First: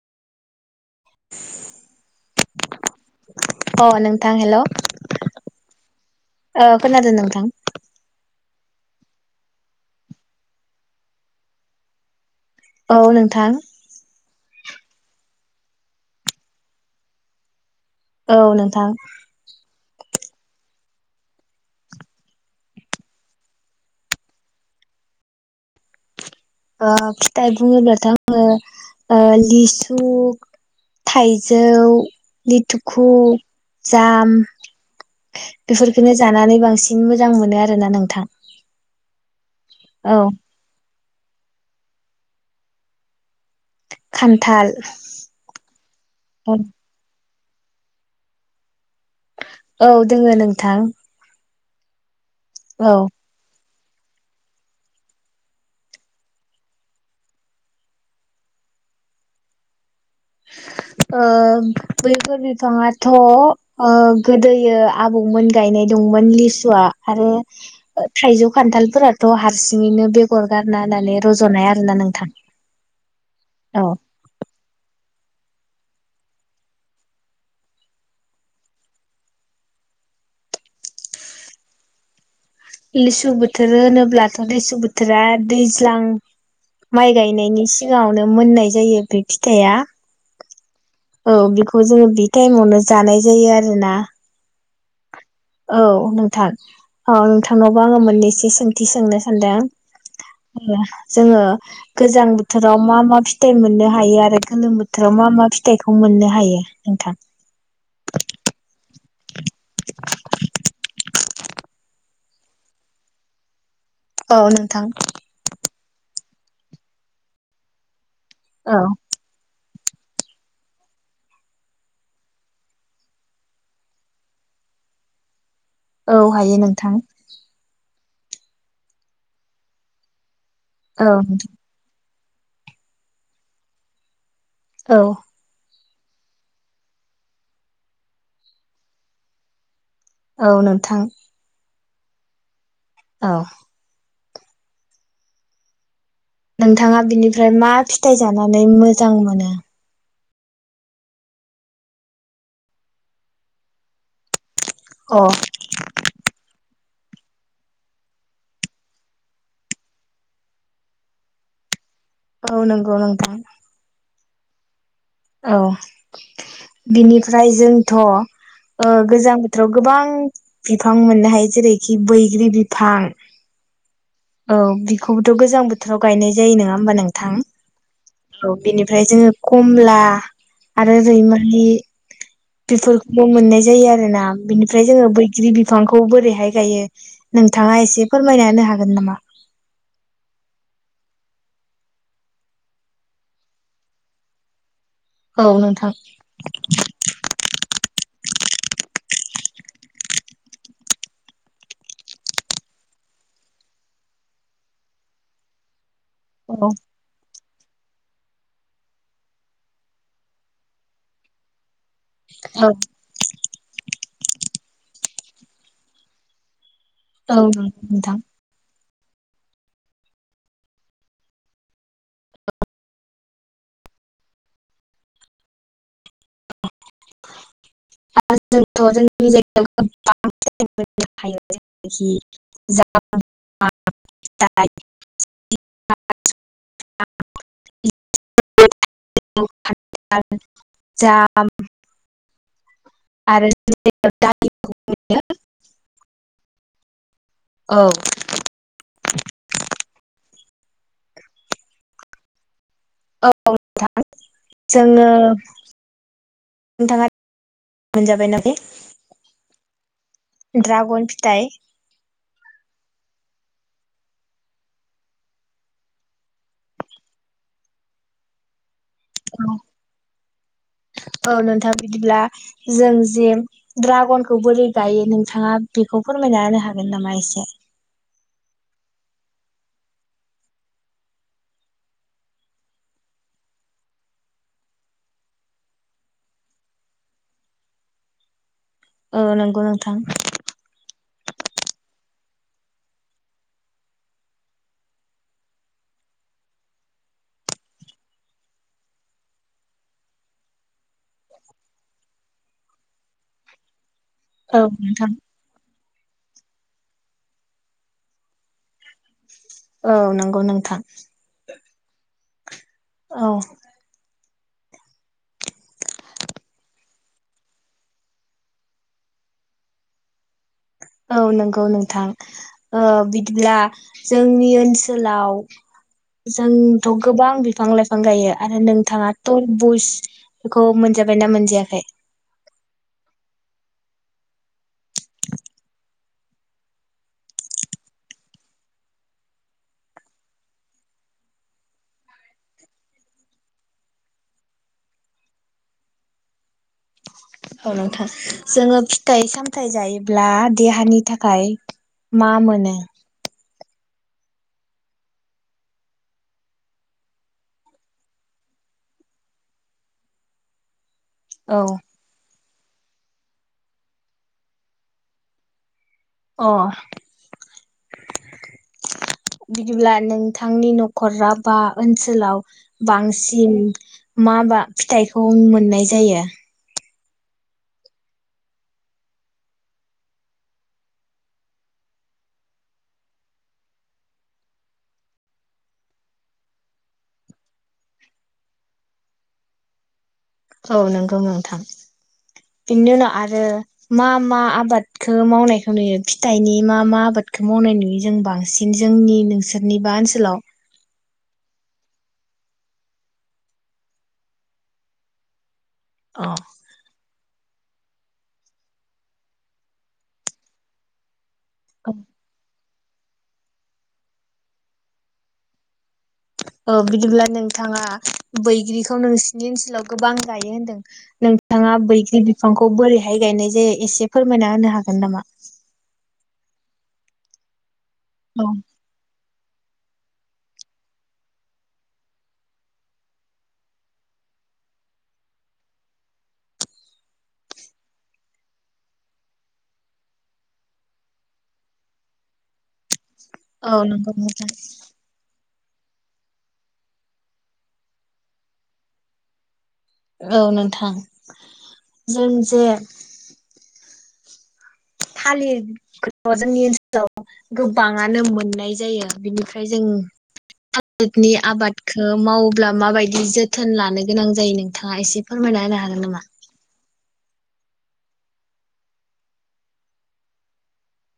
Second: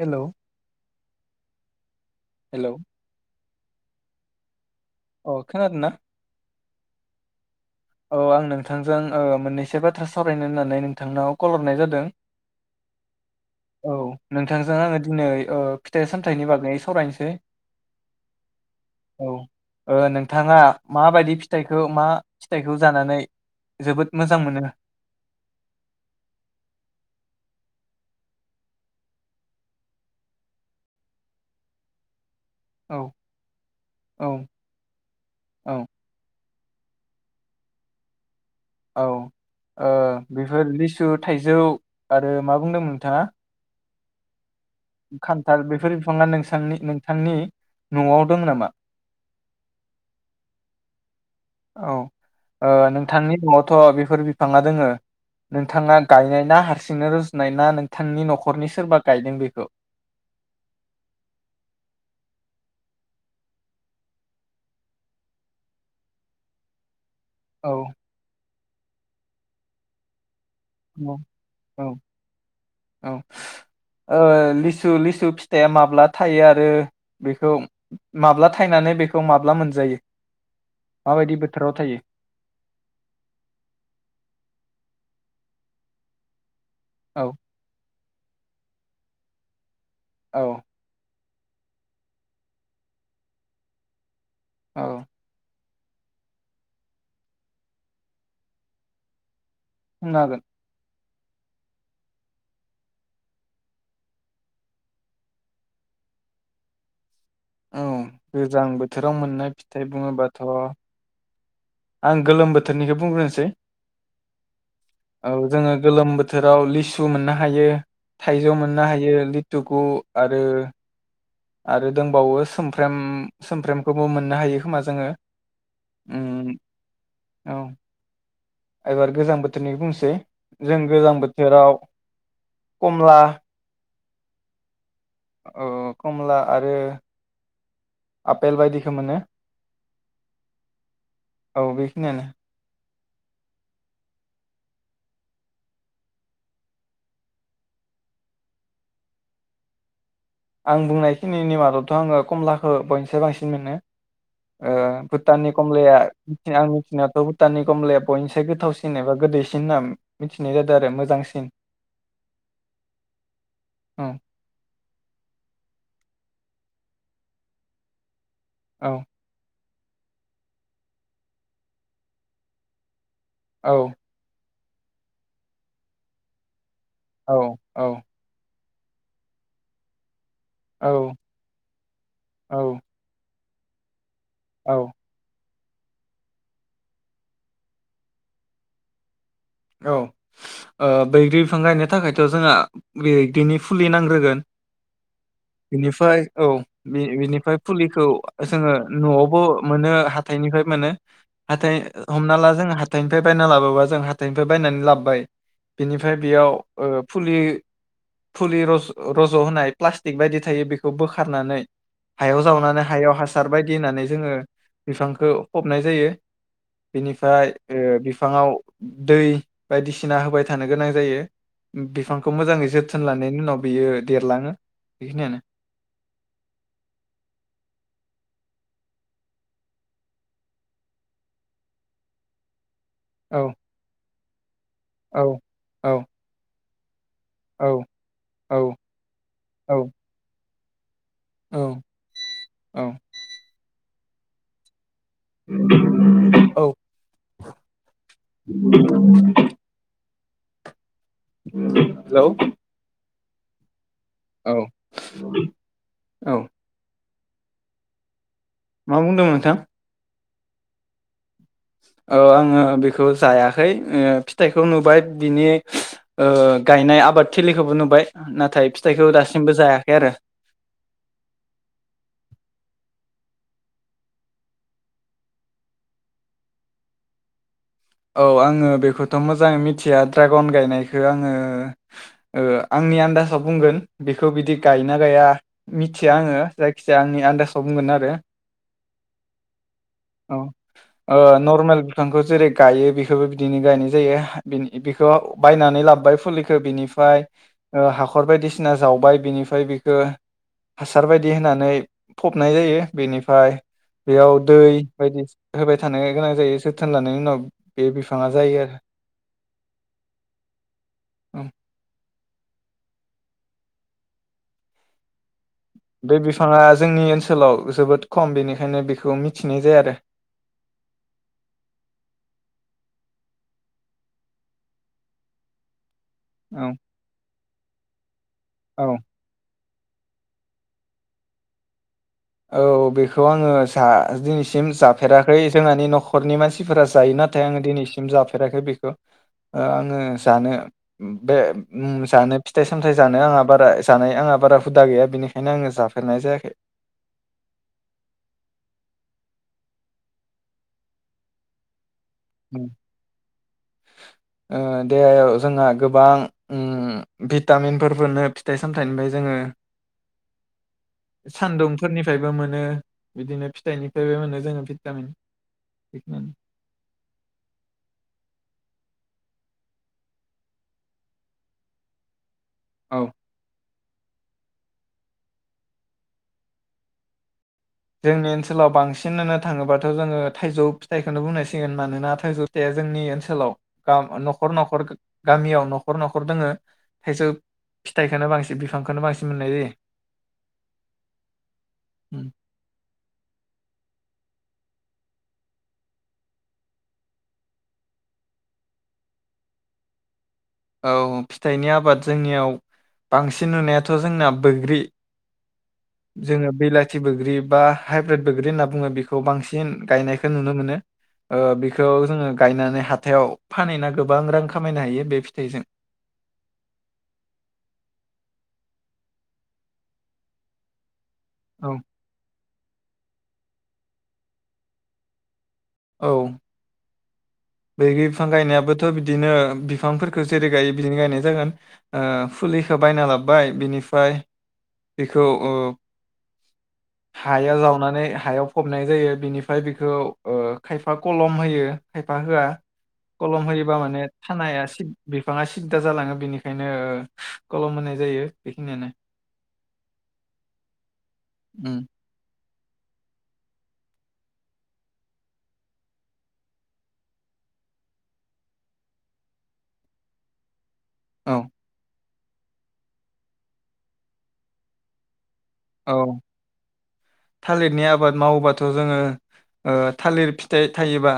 Hello. [unintelligible] Hello. अ नोंथां hello. अ खोनादोंना। ओ खोनादों नोंथां। औ आं नोंथांजों ओ मोननैसो बाथ्रा सावरायनो होननानै नोंथांनाव कल हरनाय जादों। औ नोंथां। बिथांजों आङो दिनै ओ फिथाइ-सामथाइनि बागै सावरायनोसै। औ नोंथां। थाङा माबायदि फिथाइखौ मा फिथाइखौ जानानै जोबोद मोजां मोनो? ओ फिथाइ बुङोब्लाथ' आङो ओ लिसु थाइजौ औ लिथुखु औ जाम औ बेफोरखोनो जानानै बांसिन मोजां मोनो आरोना नोंथां। औ ओ औ बेफोर लिसु थाइजौ आरो मा बुंदोंमोन नोंथाङा? खान खान्थाल बेफोर बिफांआ नोंसांनि नोंथांनि न'आव दं नामा? औ दोङो नोंथां। औ। ओ औ नोंथांनि न'आव थ' बेफोर बिफाङा दोङो नोंथाङा गायनाय ना हारसिंनो रुज'नाय ना नोंथांनि न'खरनि सोरबा गायदों बेखौ? ओ बैफोर बिफाङाथ' ओ गोदोयो आबौमोन गायनाय दंमोन लिसुआ। आरो औ थाइजौ खान्थालफोराथ' हारसिङैनो बे गर गारना औ होनानै रज'नाय आरोना नोंथां औ औ। थु फिथाइया माब्ला थायो आरो बेखौ माब्ला थायनानै बेखौ माब्ला मोनजायो माबायदि बोथोराव थायो? लिसु बोथोर होनोब्लाथ' लिसु बोथोरा दैज्लां माइ औ गायनायनि सिगाङाव नो मोननाय जायो बे फिथाइआ। औ औ बेखौ जोङो बे टाइमावनो जानाय जायो आरोना। औ औ नोंथां औ नोंथांनावबो आङो मोननैसो सोंथि सोंनो सानदों। सोंनो हागोन। जोङो गोजां बोथोराव मा मा फिथाइ मोननो हायो आरो गोलोम बोथोराव मा मा फिथाइखौ मोननो हायो नोंथां? औ गोजांबोथ थोराव मोननाय फिथाइ बुङोबाथ' [inaudible] आं गोलोम बोथोरनिखो बुंग्रोनोसै। औ नोंथां [inaudible] औ जोङो गोलोम बो थोराव लिसु मोननो हायो थाइजौ औ मोननो हायो लिथु गु आरो आरो दोंबावो सोमफ्रेम सोमफ्रेमखौबो मोननो हायो खोमा जोङो। औ उम हायो नोंथां औ एबार गोजां बोथोरनि बुंसै जों औ गोजां बोथोराव कमला औ कमला आरो आपेल बायदिखौ मोनो औ नोंथां औ बेखिनियानो। औ नोंथाङा बिनिफ्राय मा फिथाइ जानानै मोजां मोनो। आं बुंनायखिनि मादावथ' आङो कमलाखौ बयनिसाय बांसिन मोनो ओ अ भुटाननि कमलाया आंनि नाथ' भुटाननि कमलाया बयनिस गोथावसिन एबा गोदैसिन होनना मिथिनाय जादों आरो मोजांसिन। औ नंगौ नंगौ। [unintelligible] औ बिनिफ्राय जोंथ' औ ओ गोजां बोथोराव गोबां बिफां मोननो हायो जेरैखि बैग्रि बिफां औ औ बिखौबोथ' गोजां बोथोराव गायनाय जायो नङा। होमबा नोंथां औ औ औ बिनिफ्राय जोङो कमला। औ आरो रैमारि बेफोरखौबो मोननाय जायो जायो आरो ना। बिनिफ्राय औ जोङो बैग्रि बिफांखौ बोरैहाय गायो नोंथाङा एसे फोरमायना होनो हागोन नामा? औ ओ बैग्रि बिफां गायनो थाखायथ' जोंहा बैग्रिनि फुलि नांग्रोगोन औ नोंथां बिनिफ्राय औ बिनिफ्राय फुलिखौ जोङो न'आवबो मोनो हाथाइनिफ्राय मोनो। हाथाय हमना ला जों हाथायनिफ्राय बायना लाबोबा जों हा हाथायनिफ्राय बायनानै लाबोबाय बिनिफ्राय औ बेयाव फुलि फुलि रज रज' होनाय प्लास्टिक बायदि थायो बेखौ बोखारनानै हायाव औ जावनानै हायाव हासार बायदि होननानै जोङो बिफांखौ फबनाय जायो। बिनिफ्राय ओ नंगौ नोंथां बिफाङाव दै बायदिसिना होबाय थानो गोनां जायो बिफांखौ मोजाङै जोथोन लानायनि उनाव बियो देरलाङो बेखिनियानो। [unintelligible] औ दा औ औ औ औ औ [inaudible] जाम औ औ आरो [inaudible] औ [inaudible] हेलौ औ नोंथां औ जोङो औ नोंथाङा मोनजाबायना बे मा बुंदोंमोन नोंथां ड्राग'न फिथाइ औ आङो बे खौ जायाखै फिथाइखौ नुबाय बिनि गायनाय आबाद थिलिखौबो नुबाय नाथाय फिथाइखौ दासिमबो जायाखै आरो औ औ नोंथां बिदिब्ला जों जे ड्रागनखौ बोरै गायो नोंथाङा बेखौ फोरमायना होनो हागोन नामा एसे औ आङो बेखौथ' मोजाङै मिथिया ड्रागन गायनायखौ आङो ओ आंनि आन्दासाव बुंगोन बेखौ बिदि गायना गाया मिथिया आङो जायखिजाया आंनि आन्दासाव बुंगोन आरो औ नंगौ नोंथां औ ओ नर्मेल [unintelligible] जेरै गायो बेखौबो बिदिनो गायनाय जायो बेखौ बायनानै लाबोबाय फुलिखौ बिनिफ्राय हाखर बायदिसिना जावबाय बिनिफ्राय बेखौ हासार बायदि होननानै फबनाय जायो बेनिफ्राय बेयाव दै औ नोंथां बायदि होबाय थानो गोनां जायो जोथोन लानायनि उनाव बे बिफाङा जायो आरो औ नंगौ नोंथां औ बे बिफाङा जोंनि ओनसोलाव जोबोद खम बेनिखायनो बेखौ मिथिनाय जाया आरो औ नंगौ नोंथां ओ बिदिब्ला जोंनि ओनसोलाव आरो जोंथ' गोबां बिफां लाइफां गायो आरो औ नोंथाङा तरबुस बेखौ मोनजाबायना मोनजायाखै औ बेखौ आङो जा दिनैसिम जाफेराखै जोंहानि न'खरनि मानसिफोरा जायो नाथाय आङो दिनैसिम जाफेराखै बेखौ आङो जानो बे जानो फिथाइ सामथायाइ जानो आंहा बारा जानाय आंहा बारा हुदा गैया बेनिखायनो आङो जाफेरनाय जायाखै औ नोंथां जोङो फिथाइ सामथायाइ जायोब्ला देहानि थाखाय मा मोनो ओ देहायाव जोंहा गोबां ओ भिटामिनफोर मोनो फिथाइ सामथाइनिफ्राय जोङो औ सान्दुंफोरनिफ्रायबो मोनो ओ बिदिनो फिथाइनिफ्रायबो मोनो जोङो भिटामिन बेखिनियानो अ बिदिब्ला नोंथांनि न'खरा बा ओनसोलाव औ। बांसिन माबा फिथाइखौ मोननाय जायो। जोंनि ओनसोलाव बांसिन होननो थाङोबाथ' जोङो थाइजौ फिथाइखोनो बुंनांसिगोन। मानोना थाइजौ फिथाइआ जोंनि ओनसोलाव आ न'खर न'खर गामियाव न'खर न'खर दोङो। थाइजौ फिथाइखोनो बांसिन बिफांखोनो बांसिन मोननाय जायो। औ नंगौ नोंथां। बेनि उनाव आरो मा मा आबादखो मावनायखौ नुयो फिथाइनि मा मा आबादखौ मावनाय नुयो जों बांसिन जोंनि नोंसोरनि बा ओनसोलाव? औ फिथाइनि आबाद जोंनियाव बांसिन नुनायाथ' जोंना बैग्रि अ जोङो बेलाथि बोग्रि बा हाइब्रिद बोग्रि होनना बुङो बेखौ बांसिन गायनायखो नुनो मोनो। ओ बिखौ औ जोङो गायनानै हाथायाव फानहैना गोबां रां खामायनो हायो। बे जों। औ बिदिब्ला नोंथाङा बैग्रिखौ नोंसिनि ओनसोलाव गोबां गायो होनदों। नोंथाङा औ बैग्रि बिफांखौ बोरैहाय गायनाय जायो? एसे फोरमायना होनो हागोन नामा? औ। बैग्रि बिफां औ गायनायाबोथ' बिदिनो बिफांफोरखो जेरै गायो बिदिनो गायनाय जागोन। ओ फुलिखो बायना लाबोबाय बिनिफ्राय बिखौ ओ हाया जावनानै हायाव फबनाय जायो। बिनिफ्राय बिखौ ओ खायफा कलम होयो। खाय फा होआ। कलम होयोबा औ माने नंगौ नोंथां थानाया सिब बिफाङा सि सिददा जालाङो बेनिखायनो ओ कलम होननाय जायो बेखिनियानो। औ नोंथां। उम जों जे थालिरथ' जोंनि ओनसोलाव गोबांङानो मोननाय जायो। बिनिफ्राय जों थालितनि औ आबाद ओ मावोब्ला माबायदि जोथोन लानो गोनां जायो नोंथाङा एसे फोरमायना हागोन औ नामा? थालिरनि आबाद मावोबाथ' जोंङो ओ थालिर फिथाइ थायोबा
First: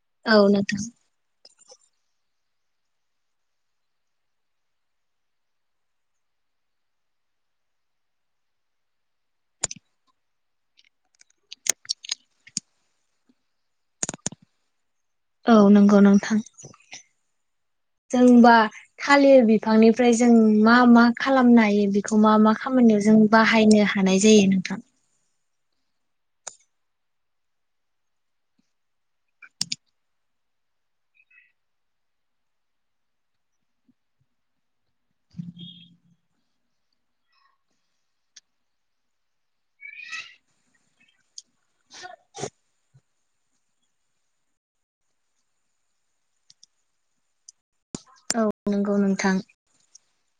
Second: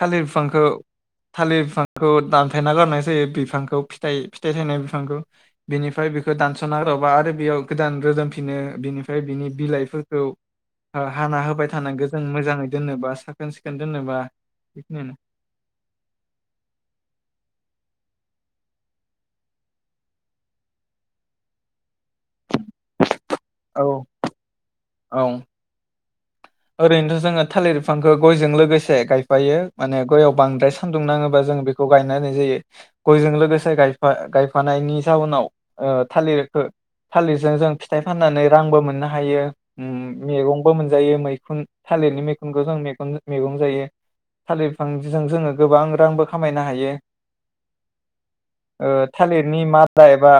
थालिर औ फिफांखौ नोंथां थालिर बिफांखौ दानफायना गारनाय जायो बिफांखौ फिथाइ फिथाइ थायनाय बिफांखौ। बिनिफ्राय बिखो दानस'ना औ गारबा आरो बेयाव गोदान रोदोम फि नो बिनिफ्राय बिनि बिलाइफोरखौ आ हाना होबाय थानांगो जों मोजांङै दोननोबा सा औ नंगौ नोंथां। जों बा थालिर बिफांनिफ्राय जों मा मा खालामनो हायो बेखौ मा मा खामानियाव जों औ बाहायनो हानाय जायो नोंथां? औ ओरैनोथ' जोङो थालिर बिफांखौ गयजों लोगोसे गायफायो। माने गयाव बांद्राय सान्दुं नाङोबा जों बेखौ गायना होनाय जायो। गयजों लोगोसे गायफा गायफानायनि जाउनाव ओ थालिरखो थालिरजों जों फिथाइ फाननानै रांबो मोननो हायो। उम मेगंबो मोनजायो मै खुन थालिरनि मैखुनखौ जों मेगन मेगं जायो थालिर बिफांजों जोङो गोबां रांबो खामायनो हायो। औ ओ नंगौ नोंथां। थालिरनि मादा एबा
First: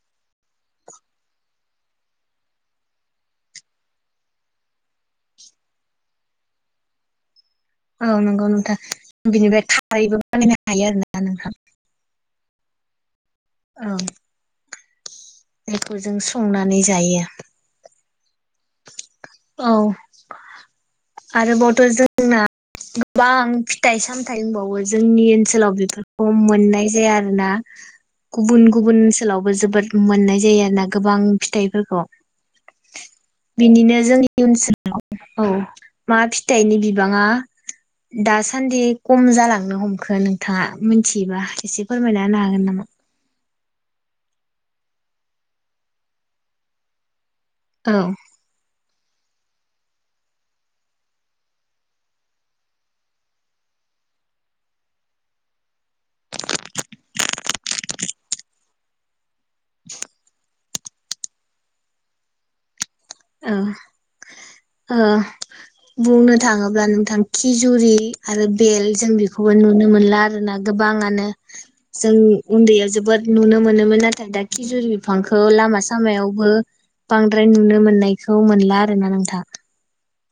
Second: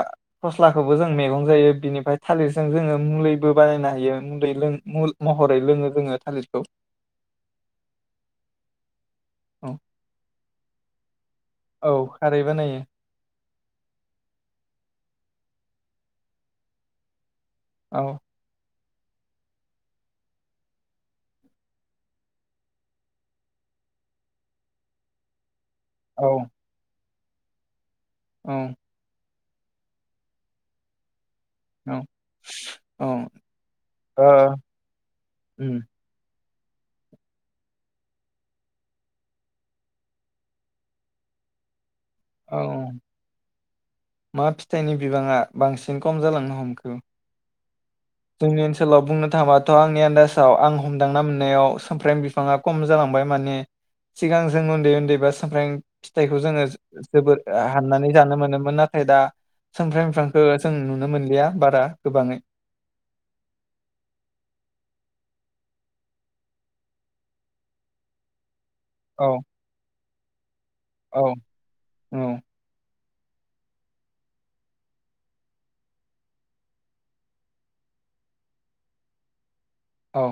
फस्लाखौबो जों मेगं जायो। बिनिफ्राय थालिरजों जोंङो मुलैबो बानायनो हायो मुलै लों महरै लोङो। जोंङो थालिरखौ औ नंगौ नोंथां बिनिफ्राय औ खारैबो बानायनो हायो आरो ना नोंथां। औ खारै बानायो। औ बेखौ जों संनानै जायो। औ औ आरोबावथ' जोंना गोबां फिथाइ सामथाइ होनबावो जोंनि ओनसोलाव औ फोरखौ मोननाय जाया [unintelligible] ना औ गुबुन गुबुन ओनसोलावबो जोबोद मोननाय जायो आरोना गोबां औ फिथाइफोरखौ। औ बिनिनो जोंनि ओ ओनसोलाव औ उम मा फिथाइनि बिबांङा दासान्दि खम जालांनो हमखो नोंथाङा मिथियोबा एसे फोरमायना होनो औ हागोन नामा? मा फिथाइनि बिबाङा बांसिन कम जालांनो हमखो औ सोलाव बुंनो थांबाथ' आंनि आन्दाजाव आं हमदांना मोननायाव समफ्रेम बिफाङा कम जालांबाय माने सिगां जों उन्दै उन्दै बा समफ्रें फिथाइखौ जोङो थाय दा सेमफ्रें बिफांखो जों नुनो मोनलिया बारा गोबाङै। ओ ओ बुंनो थाङोब्ला नोंथां खिजुरि आरो बेल जों औ बेखौबो नुनो मोनला। [unintelligible] गोबांआनो औ जों औ उन्दैयाव जोबोद नुनो मोनोमोन नाथाय दा खिजुर बिफांखौ लामा सामायावबो बांद्राय नुनो मोननाय इखौ मोनला आरोना नोंथां। औ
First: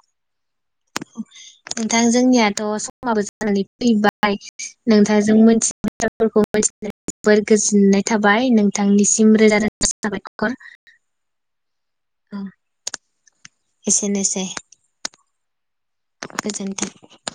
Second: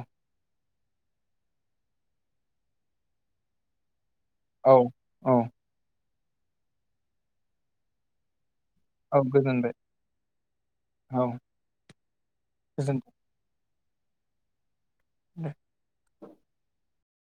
नोंथां जोंनियाथ' समाबो जानानै फैबा बाय औ नोंथांजों औ मिथि [unintelligible] [unintelligible] जोबोर गोजोननाय थाबाय नों औ थांनिसिम रोजा गोजोनबाय रोजा साबायखर औ अ गोजोनथों एसेनोसै। दे [inaudible] गोजोनथों